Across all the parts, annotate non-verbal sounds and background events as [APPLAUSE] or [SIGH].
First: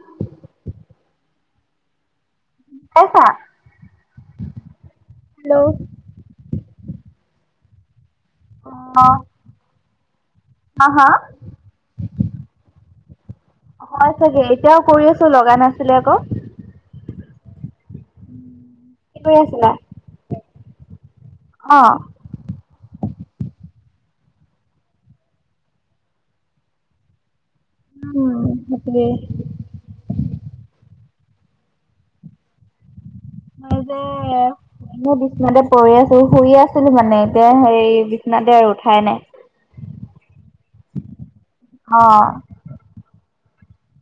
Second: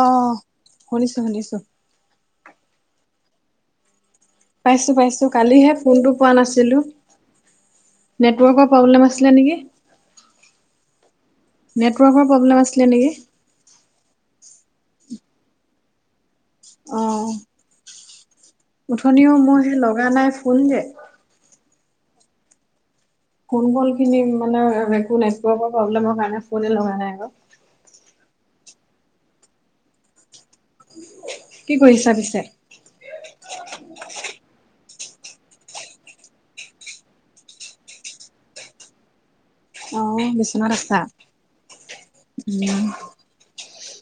অহ, শুনিছোঁ-শুনিছোঁ। পাইছা? পাইছোঁ-পাইছোঁ, কালিহে হেল্ল'। ফোনটো পোৱা নাছিলোঁ। নেটৱৰ্কৰ প্ৰব্লেম অ', আছিলে নেকি? হা! হা! নেটৱৰ্কৰ প্ৰব্লেম আছিলে নেকি? হয় চাগে। এতিয়াও কৰি আছোঁ লগা নাছিলে আকৌ। অ'! কি ওঠনিও কৰি মোৰ, আছিলা? সেই লগা নাই, ফোন যে। অ'! ফোন ক'ল খিনি মানে, একো নেটৱৰ্কৰ প্ৰব্লেমৰ কাৰণে, ফোনে লগা নাই আ'ক। উম! তাকেহে। কি কৰিছা পিছে? মই যে, মোৰ বিচনাতে পৰি আছোঁ, শুই আছিলোঁ মানে। এতিয়া, হেৰি বিচনাতে আৰু উঠাই নাই। অ'! বিচনাত আছা। অ', [UNINTELLIGIBLE]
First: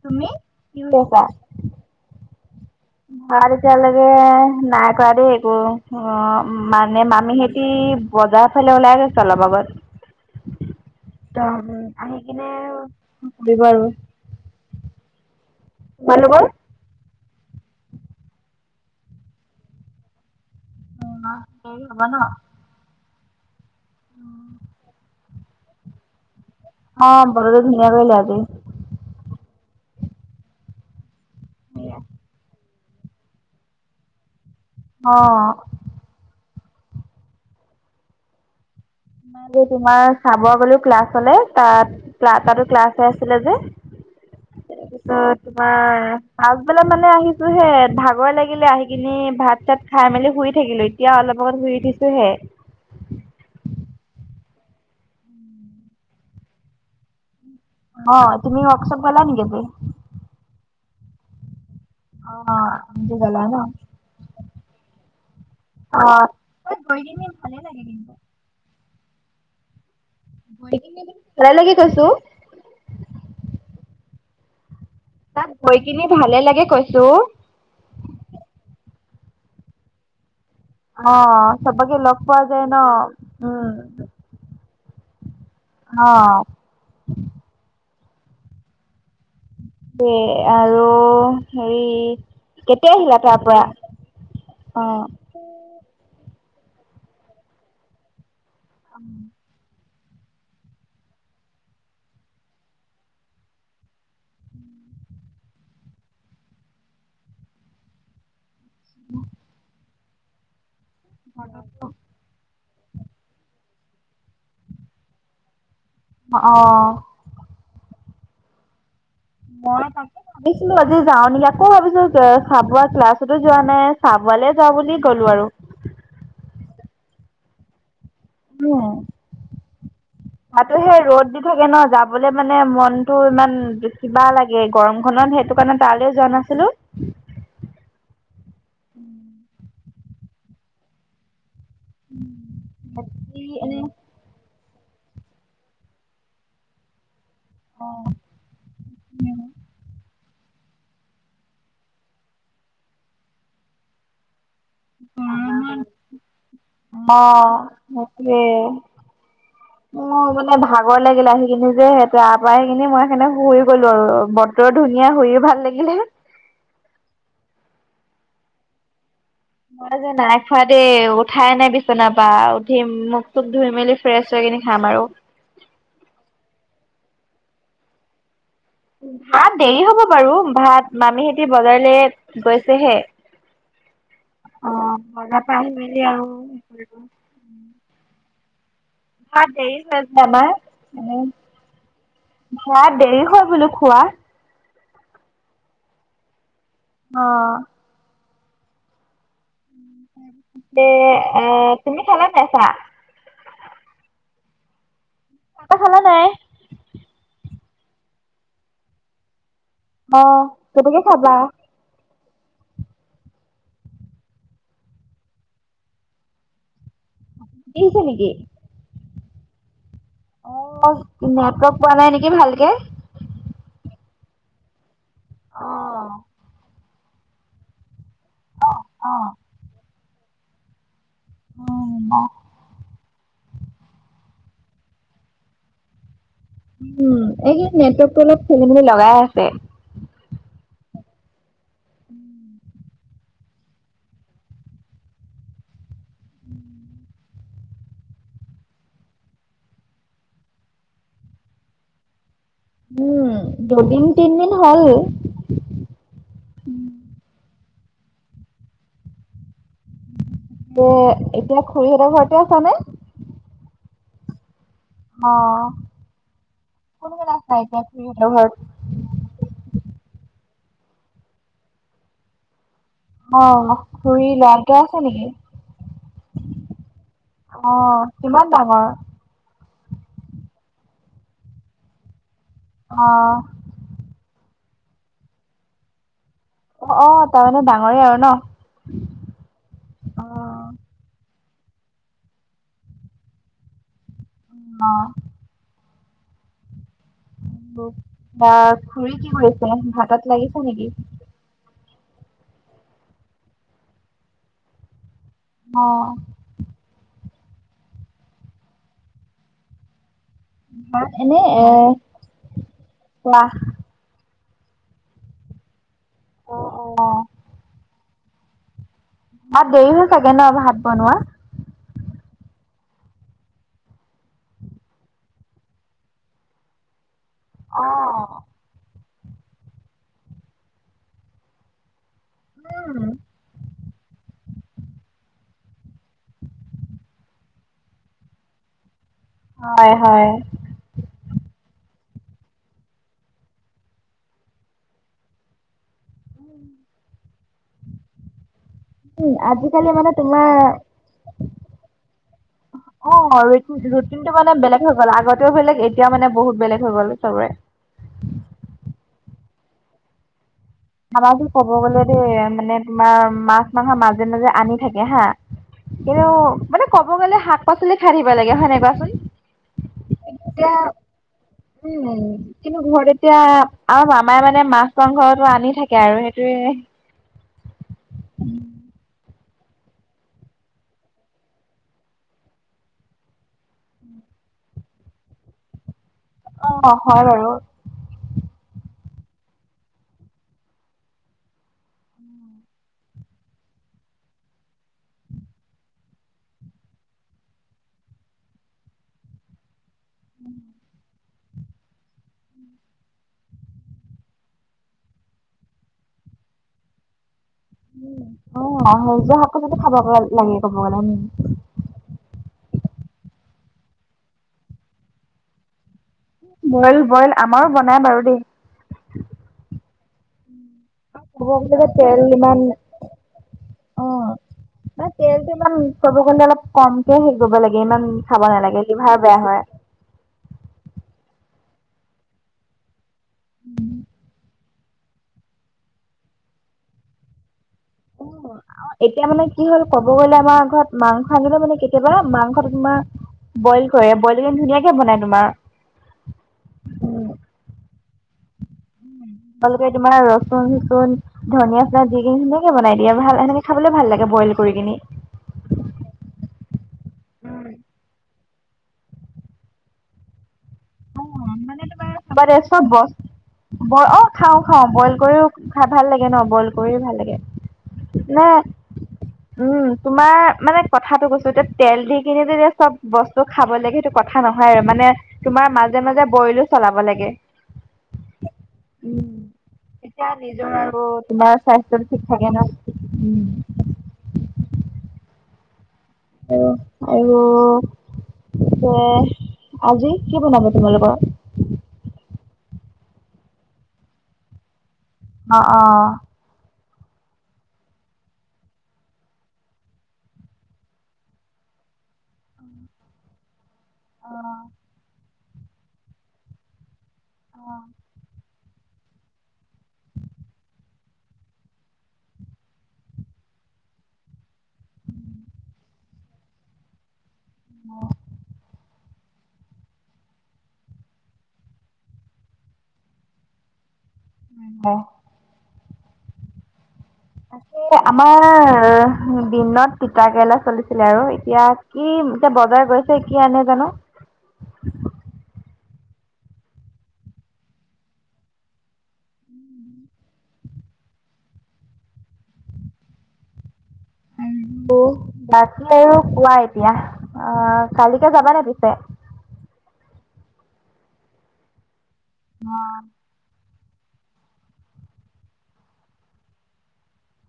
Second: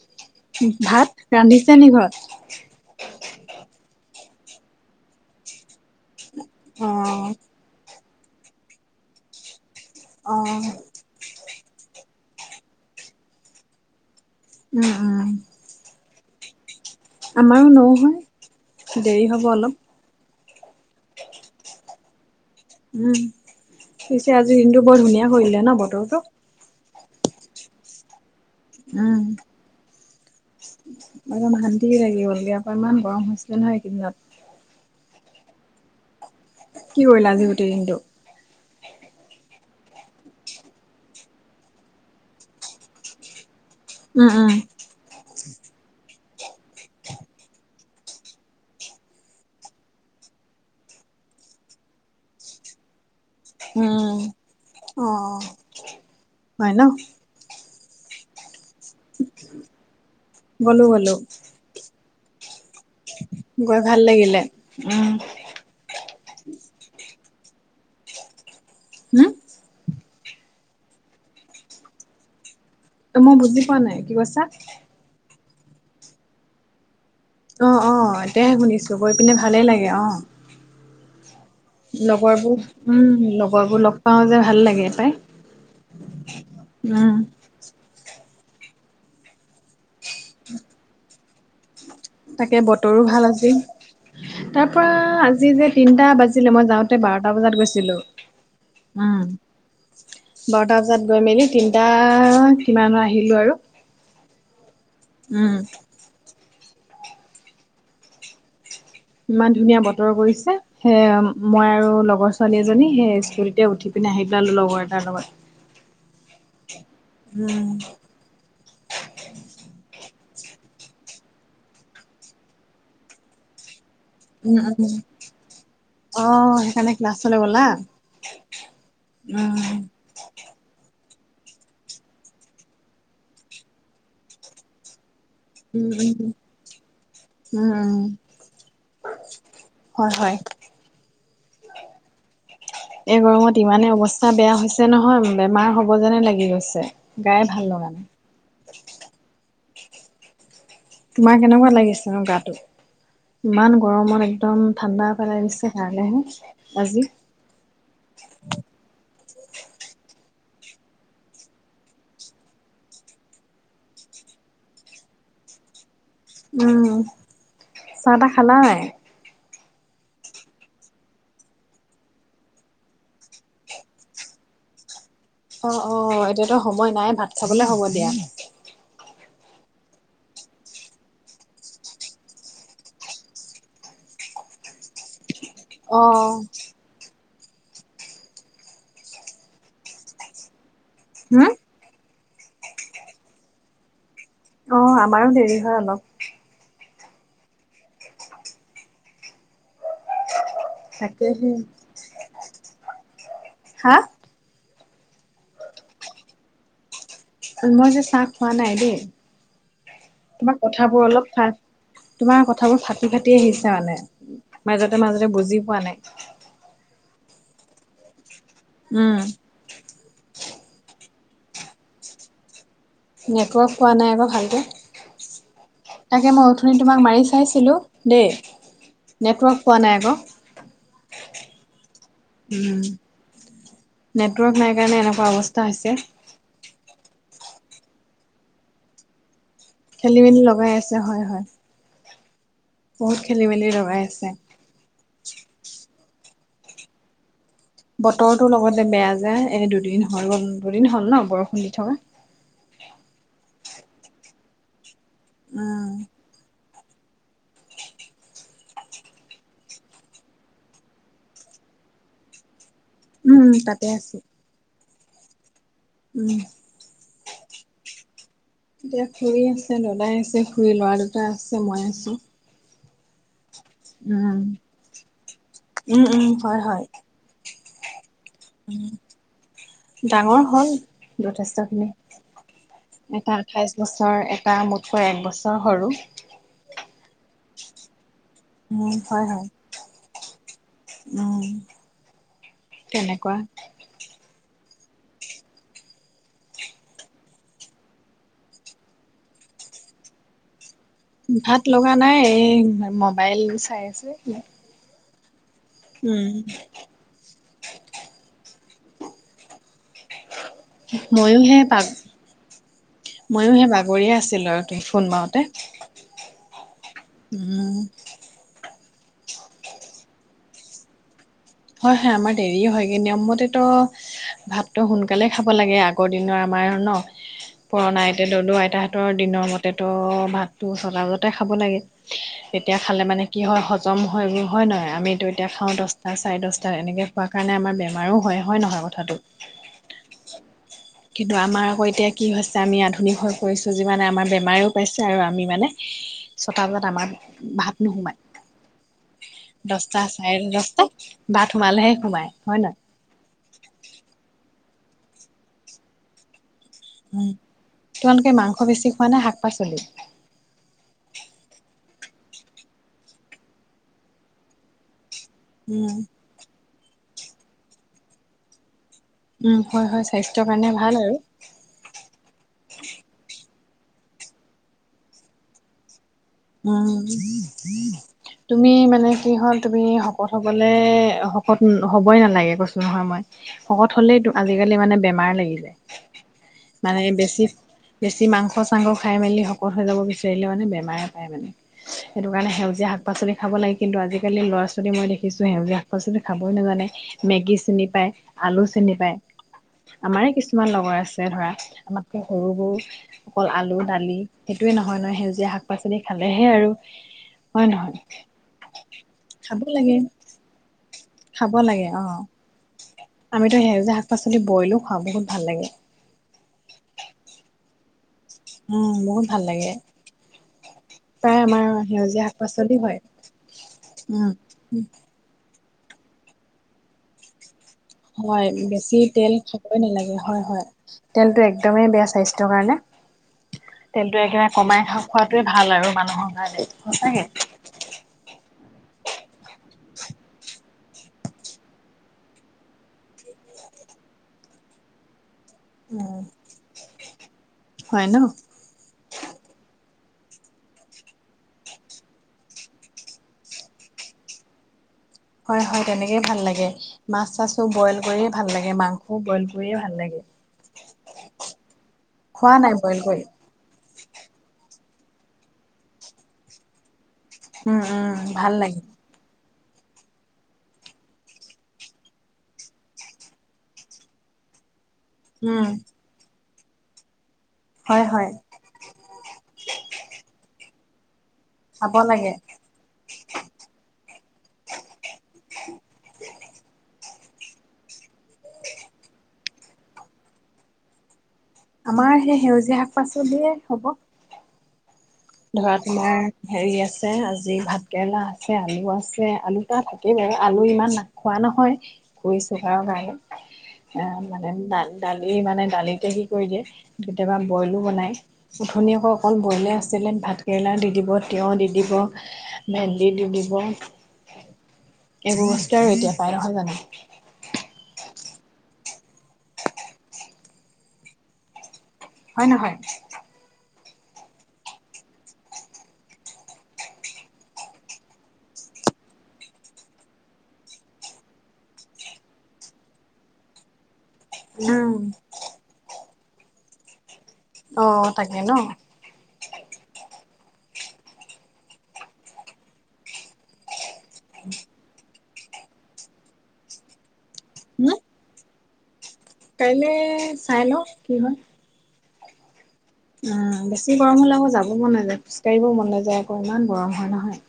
তুমি কি কৰি ভাত আছা? ৰান্ধিছে নি ঘৰত? ভাত এতিয়ালৈকে, নাই কৰা দেই একো, অ'! অ মানে, মামী হে যি বজাৰ ফালে ওলাই গৈছে, অলপ অ আগত। ত' আহি কিনে [UNINTELLIGIBLE] দিবা আৰু। উম, উম। মানুহবোৰ। আমাৰো নৌ হয়, দেৰি হ'ব অলপ। [UNINTELLIGIBLE] উম! পিছে আজি, দিনটো বৰ ধুনীয়া কৰিলে ন'! বতৰটো। অ'! বতৰটো ধুনীয়া কৰিলে আজি। উম! [UNINTELLIGIBLE] শান্তিয়ে লাগি গ'লগে। ইয়াৰ পৰা ইমান গৰম হৈছিলে, নহয়! এইকেইদিনত। অ'! কি কৰিলা, আজি গোটেই দিনটো? তোমাৰ চাব গ'লো ক্লাছলে, তাত তাতো, ক্লাছ হৈ আছিলে যে। উম, উম। তাৰপিছত তোমাৰ, পাছবেলা মানে, আহিছোঁহে। ভাগৰে লাগিলে, আহি কিনি ভাত-চাত খাই মেলি শুই থাকিলোঁ। এতিয়া, অলপ আগত শুই উঠিছোঁহে। উম! অ'! হয় ন'? অ'! তুমি ৱৰ্কশ্বপ গ'লা নেকি? [UNINTELLIGIBLE] গ'লো, গ'লো। অ'! আজি গলা ন। গৈ ভাল লাগিলে। উম! অ'! তাত, গৈ কিনে ভালে লাগে, কিন্তু! হুম? [UNINTELLIGIBLE] অ'! মই বুজি পোৱা নাই, কি কৈছা? তাত, গৈ কিনে ভালে লাগে, কৈছোঁ! অ' অ'! এতিয়াহে শুনিছোঁ, গৈ পিনে ভালেই লাগে, অ'! অ' অ'! চবত লগৰবোৰ, উম! লগৰ বোৰ লগ পাওঁ যে, ভাল লাগে পাই! অ'! উম। এ, আৰু হেৰি তাকে, কেতিয়া বতৰো আহিলা ভাল তাৰ আজি। পৰা? তাৰপৰা অ'। আজি যে, তিনটা বাজিলে মই যাওঁতে, বাৰটা বজাত গৈছিলোঁ। উম! বাৰটা বজাত গৈ মেলি, তিনিটা কিমানত আহিলোঁ আৰু। উম! ইমান ধুনীয়া বতৰ কৰিছে! সেই আৰু মই আৰু লগৰ ছোৱালী এজনী, সেই স্কুটিতে উঠি পিনে, আহি পেলালোঁ, লগৰ এটাৰ লগত। অ'! হম। মই তাকে ভাবিছিলোঁ আজি যাওঁ নেকি, আকৌ ভাবিছোঁ চাব ক্লাছতো যোৱা নাই। চাবুৱালে উম', যাওঁ বুলি উম'। গ'লো আৰু। অহ, সেইকাৰণে ক্লাছলে নগলা। উম, উম। তাতো সেই ৰ'দ দি থাকে ন' যাবলৈ মানে মনটো ইমান কিবা লাগে, গৰম খনত সেইটো কাৰণে তালৈ যোৱা উম-উম-উম', নাছিলো। উম-উম', হয়-হয়। এই বাকী গৰমত এনে ইমানে অৱস্থা বেয়া হৈছে নহয়, বেমাৰ হ'ব যেনে লাগি গৈছে। গাই ভাল লগা নাই। উম। তোমাৰ কেনেকুৱা লাগিছে ন' গাটো, ইমান গৰমত একদম ঠাণ্ডা পেলাই দিছে কাৰণেহে আজি। বাপৰে। অহ, মানে ভাগৰ লাগিলে আহিখিনি যে তাৰ পৰা আহি কিনি মই সেই কাৰণে শুই গ'লো আৰু। ধুনীয়া শুইও ভাল লাগিলে। উম, চাহ-তাহ খালানে নাই? মই যে নাই খোৱা দেই উঠাই নাই বিচনাৰ পৰা, উঠিম মুখ-চুখ ধুই মেলি ফ্ৰেছ হৈ কিনে খাম আৰু। অহ', অহ'। এতিয়াতো সময় নাই ভাত খাবলে হ'ব দিয়া। ভাত দেৰি হ'ব বাৰু। ভাত, মামীহঁতে বজাৰলে গৈছেহে। অহ, বজা অহ। ভাত দেৰি হয় যে আমাৰ এনেই হুম, ভাত দেৰি হয় বোলো খোৱা। অহ, আমাৰো দেৰি হয় অলপ। অহ। দে তাকেহে অহ, তুমি খালানে নাই চাহ? হা! চাহ-তাহ খালা নাই? মই যে চাহ খোৱা নাই দেই। অ' তোমাৰ কেতিয়াকে কথাবোৰ অলপ খাবা? তোমাৰ কথাবোৰ ফাটি-ফাটি আহিছে মানে মাজতে-মাজতে বুজি পোৱা নাই। ফাটি আহিছে নেকি? উম। অহ, নেটৱৰ্ক পোৱা নাই নেকি ভালকে। নেটৱৰ্ক পোৱা নাই আকৌ ভালকে, তাকে অ মই আঠনি তোমাক মাৰি চাইছিলোঁ। দেই, নেটৱৰ্ক পোৱা নাই আকৌ। অহ, হ'ব। উম, নেটৱৰ্ক নাই কাৰণে এনেকুৱা অৱস্থা হৈছে। উম, এইকেদিন নেটৱৰ্কটো অলপ খেলি মেলি লগাই আছে। খেলি মেলি লগাই আছে হয়, হয়। উম। বহুত খেলি মেলি লগাই আছে। বতৰটো লগতে বেয়া যে এই দুদিন হ'ল দুদিন হ'ল ন' বৰষুণ দি থকা। উম, দুদিন তিনদিন হ'ল। উম। উম। এতিয়া খুৰীহঁতৰ ঘৰতে আছানে? উম, তাতে আছোঁ। অহ, কোন কোন আছা এতিয়া খুৰীহাঁতৰ ঘৰত? এতিয়া খুৰী আছে, দদাই আছে, খুৰী ল'ৰা দুটা আছে, মই আছোঁ। অহ, খুৰীৰ ল'ৰা দুটা আছে নেকি? উম উম হয় হয় অ', কিমান ডাঙৰ? ডাঙৰ হ'ল যথেষ্টখিনি। অ এটা আঠাইছ বছৰ, এটা মোতকৈ এক বছৰ সৰু। অ', অ', তাৰমানে ডাঙৰে আৰু নহ! উম, হয়, হয়, উম, তেনেকুৱা। অ'। বা খুৰী কি কৰিছে, ভাতত লাগিছে নেকি? ভাত লগা নাই, এই মোবাইল চাই আছে। অ উম। ভাত এনে ময়ো এ হে পাঘ, খোৱা ময়ো হে পাঘ বহিয়ে আছিলোঁ আৰু তুমি ফোন মাৰোতে। অ', অ', অ'। উম। অ', দেৰি হয় চাগে ন, ভাত বনোৱা? হয়, হয় আমাৰ দেৰি হয়গে নিয়ম মতেটো ভাতটো সোনকালে খাব লাগে, আগৰ দিনৰ আমাৰ ন! পুৰণা আইতা উম দদৌ আইতাহতৰ দিনৰ মতেটো ভাতো ছটাবজাতেই খাব লাগে। এতিয়া খালে মানে কি হয়, হজম হয়বোৰ হয় ন, আমিতো এতিয়া খাওঁ দছটা চাৰে দহটা এনেকৈ খোৱাৰ কাৰণে আমাৰ বেমাৰো হয়, হয়, নহয় কথাটো? হয়, হয়। কিন্তু আমাৰ আকৌ এতিয়া কি হৈছে আমি আধুনিক হৈ পৰিছোঁ যিমানে আমাৰ বেমাৰও পাইছে, আৰু আমি মানে অ ছটাবজাত আমাৰ ভাত নোসোমায়, উম আজিকালি দছটা মানে চাৰেটা তোমাৰ দছটাত ভাত সোমালেহে সোমাই হয়, নহয়? অ', ৰুটিন, ৰুটিনটো মানে বেলেগ হৈ গ'ল, আগতেও বেলেগ এতিয়াও মানে বহুত বেলেগ হৈ গ'ল উম চবৰে। তোমালোকে মাংস বেছি খোৱা নে, শাক পাচলি? আমাৰতো ক'ব গ'লে দেই মানে তোমাৰ মাছ মাংস মাজে, মাজে আনি থাকে হা। উম। কিন্তু মানে কব গ'লে শাক পাচলি খায়ে থাকিব লাগে হয়, নাই কোৱাচোন? উম, হয়, হয়, স্বাস্থ্যৰ এতিয়া কাৰণে ভাল আৰু। উম, কিন্তু ঘৰত এতিয়া আৰু মামাই মানে মাছ মাংসতো আনি থা কে আৰু সেইটোৱে। [INAUDIBLE] তুমি মানে কি হ'ল তুমি শকত হ'বলে শকত হ'বই নালাগে কৈছোঁ নহয় মই। শকত হ'লেই আজিকালি মানে বেমাৰ লাগি যায়, অ মানে হয় বেছি বাৰু বেছি মাংস চাংস খাই মেলি শকত হৈ যাব বিচাৰিলে মানে বেমাৰে পায় মানে। সেইটো কাৰণে সেউজীয়া শাক পাচলি খাব লাগে, কিন্তু আজিকালি ল'ৰা ছোৱালী মই দেখিছোঁ সেউজীয়া শাক পাচলি খাবই নাজানে মেগী চিনি পায়, আলু চিনি পায়, আমাৰে কিছুমান লগৰ আছে ধৰা আমাতকে সৰুবোৰ অকল আলু দালি সেইটোয়ে নহয়, নহয় সেউজীয়া শাক পাচলি লি খালেহে আৰু। হয় নহয় অ', সেউজীয়া শাক পাচলি খাব লাগে ক'ব গ'লে উম। খাব লাগে অ'। আমিতো সেই যে শাক পাচলি বইলো খাওঁ বহুত ভাল লাগে। বইল, বইল আমাৰো বনাই বাৰু দেই। উম, বহুত ভাল লাগে। প্ৰায় ক'ব গ'লে আমাৰ যে তেল সেউজীয়া শাক ইমান পাচলি হয়, উম। তেলতটো ইমান ক'ব গ'লে অলপ কমকে হেৰি কৰিব লাগে, ইমান হয় খাব নালাগে বেছি লিভাৰ তেল বেয়া হয়। খাবই নালাগে হয়, হয়, তেলটো একদমেই বেয়া স্বাস্থ্যৰ কাৰণে, তেলটো একেবাৰে কমাই খাক-খোৱাটোৱে ভাল আৰু মানুহৰ কাৰণে সঁচাকে। এতিয়া মানে কি হ'ল ক'ব গ'লে আমাৰ ঘৰত মাংস আনিলে মানে কেতিয়াবা মাংস তোমাৰ বইল কৰে, বইল ধুনীয়াকে বনাই তোমাৰ। উম, হয় ন। তপমালোকে তোমাৰ ৰচুন চচুন ধনিয়া চলিয়া দি কেনে ধুনিয়াকে বনাই দিয়ে আৰু ভাল সেনেকে খাবলৈ ভাল লাগে বইল কৰি কিনি। হয় হয়, তেনেকেই ভাল লাগে, মাছ চাছো উম বইল কৰিয় ভাল লাগে, মাংসও বইল কৰিয়ে ভাল লাগে। অ' মানে তোমাৰ খোৱা সবাৰে নাই চব বইল বছ কৰি ব অ' খাও খাওঁ, বইল কৰিও খাই ভাল লাগে ন, বইল কৰি ভাল লাগে। উম উম ভাল নাই। লাগে উম, তোমাৰ মানে কথাটো কৈছো এতিয়া তেল দি কেনে যেতিয়া চব বস্তু খাব লাগে সেইটো কথা নহয়, আৰু মানে উম তোমাৰ মাজে মাজে বইলো চলাব লাগে। হয় হয়। উম, এতিয়া নিজৰ আৰু তোমাৰ খাব স্বাস্থ্য ঠিক লাগে থাকে ন। উম। অ' আৰু পিছে আজি কি বনাব তোমালোকৰ? আমাৰ সেই সেউজীয়া শাক পাচলিয়ে হ'ব। অ ধৰা অ তোমাৰ হেৰি আছে, আজি ভাত কেৰেলা আছে, আলু আছে, আলু তটা থাকেই বাৰু আলু ইমান না খোৱা নহয়, খইছোঁ বাৰ গাহে আহ, অ মানে দালি মানে দালিতে কি কৰি দিয়ে। কেতিয়াবা অ বইলো বনাই, উঠনি আকৌ অকল বইলে আছে। যেলেন ভাতকেৰেলা দি দিব, তিঁয়হ দি দিব, ভেন্দি দি দিব। এইবোৰ বস্তুে আৰু এতিয়া পাই নহয় জানো। অ'। হয় নহয়। হয়। আ আমাৰ দিনত তিতা কেৰেলা চলিছিলে আৰু এতিয়া কি এয়া বজাৰ গৈছে কি আনে জানো। উম। অ' তাকে ন। বাকী আৰু কোৱা এতিয়া অ' কালিকে যাবানে পিছে। কাইলৈ চাই ল কি হয়। অ'। উম, বেছি গৰম হ'লে আকৌ যাব মন নাযায়, খোজকাঢ়িব মন নাযায়, আকৌ ইমান গৰম হয় নহয়।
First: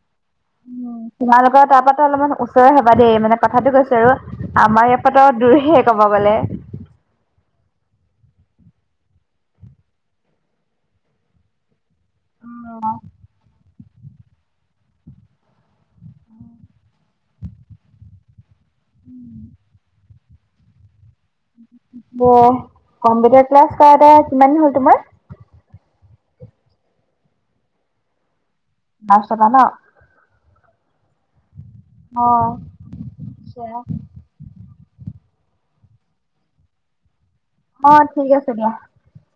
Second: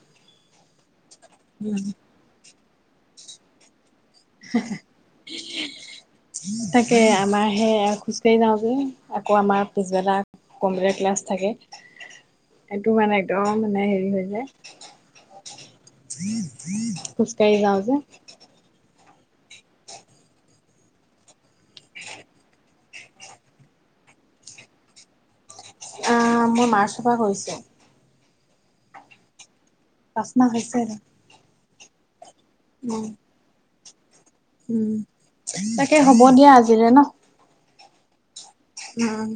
তোমালোকৰ তাৰ পৰাটো অলপমান ওচৰৰে হবা দেই মানে কথাটো কৈছো আৰু। আমাৰ ইয়াৰপাতো দূৰেহে কব গলে। থাকে আমাৰ সে খোজকাঢ়ি যাওঁ যে, আকৌ আমাৰ পিছবেলটা কম্পিউটাৰ ক্লাছ থাকে। এটো মানে একদম মানে হেৰি হৈ যে। খোজকাঢ়ি যাওঁ যে। [INAUDIBLE] অ', কম্পিউটাৰ ক্লাছ কৰা এটা কিমান দিন হ'ল তোমাৰ? মই মাৰ্চৰ পৰা কৰিছোঁ। মাৰ্চৰ পৰা ন? পাচঁ মাহ হৈছে। অ'। উম'। [UNINTELLIGIBLE] উম, তাকে হব দিয়া আজিলে ন? অ', ঠিক আছে দিয়া। উম'।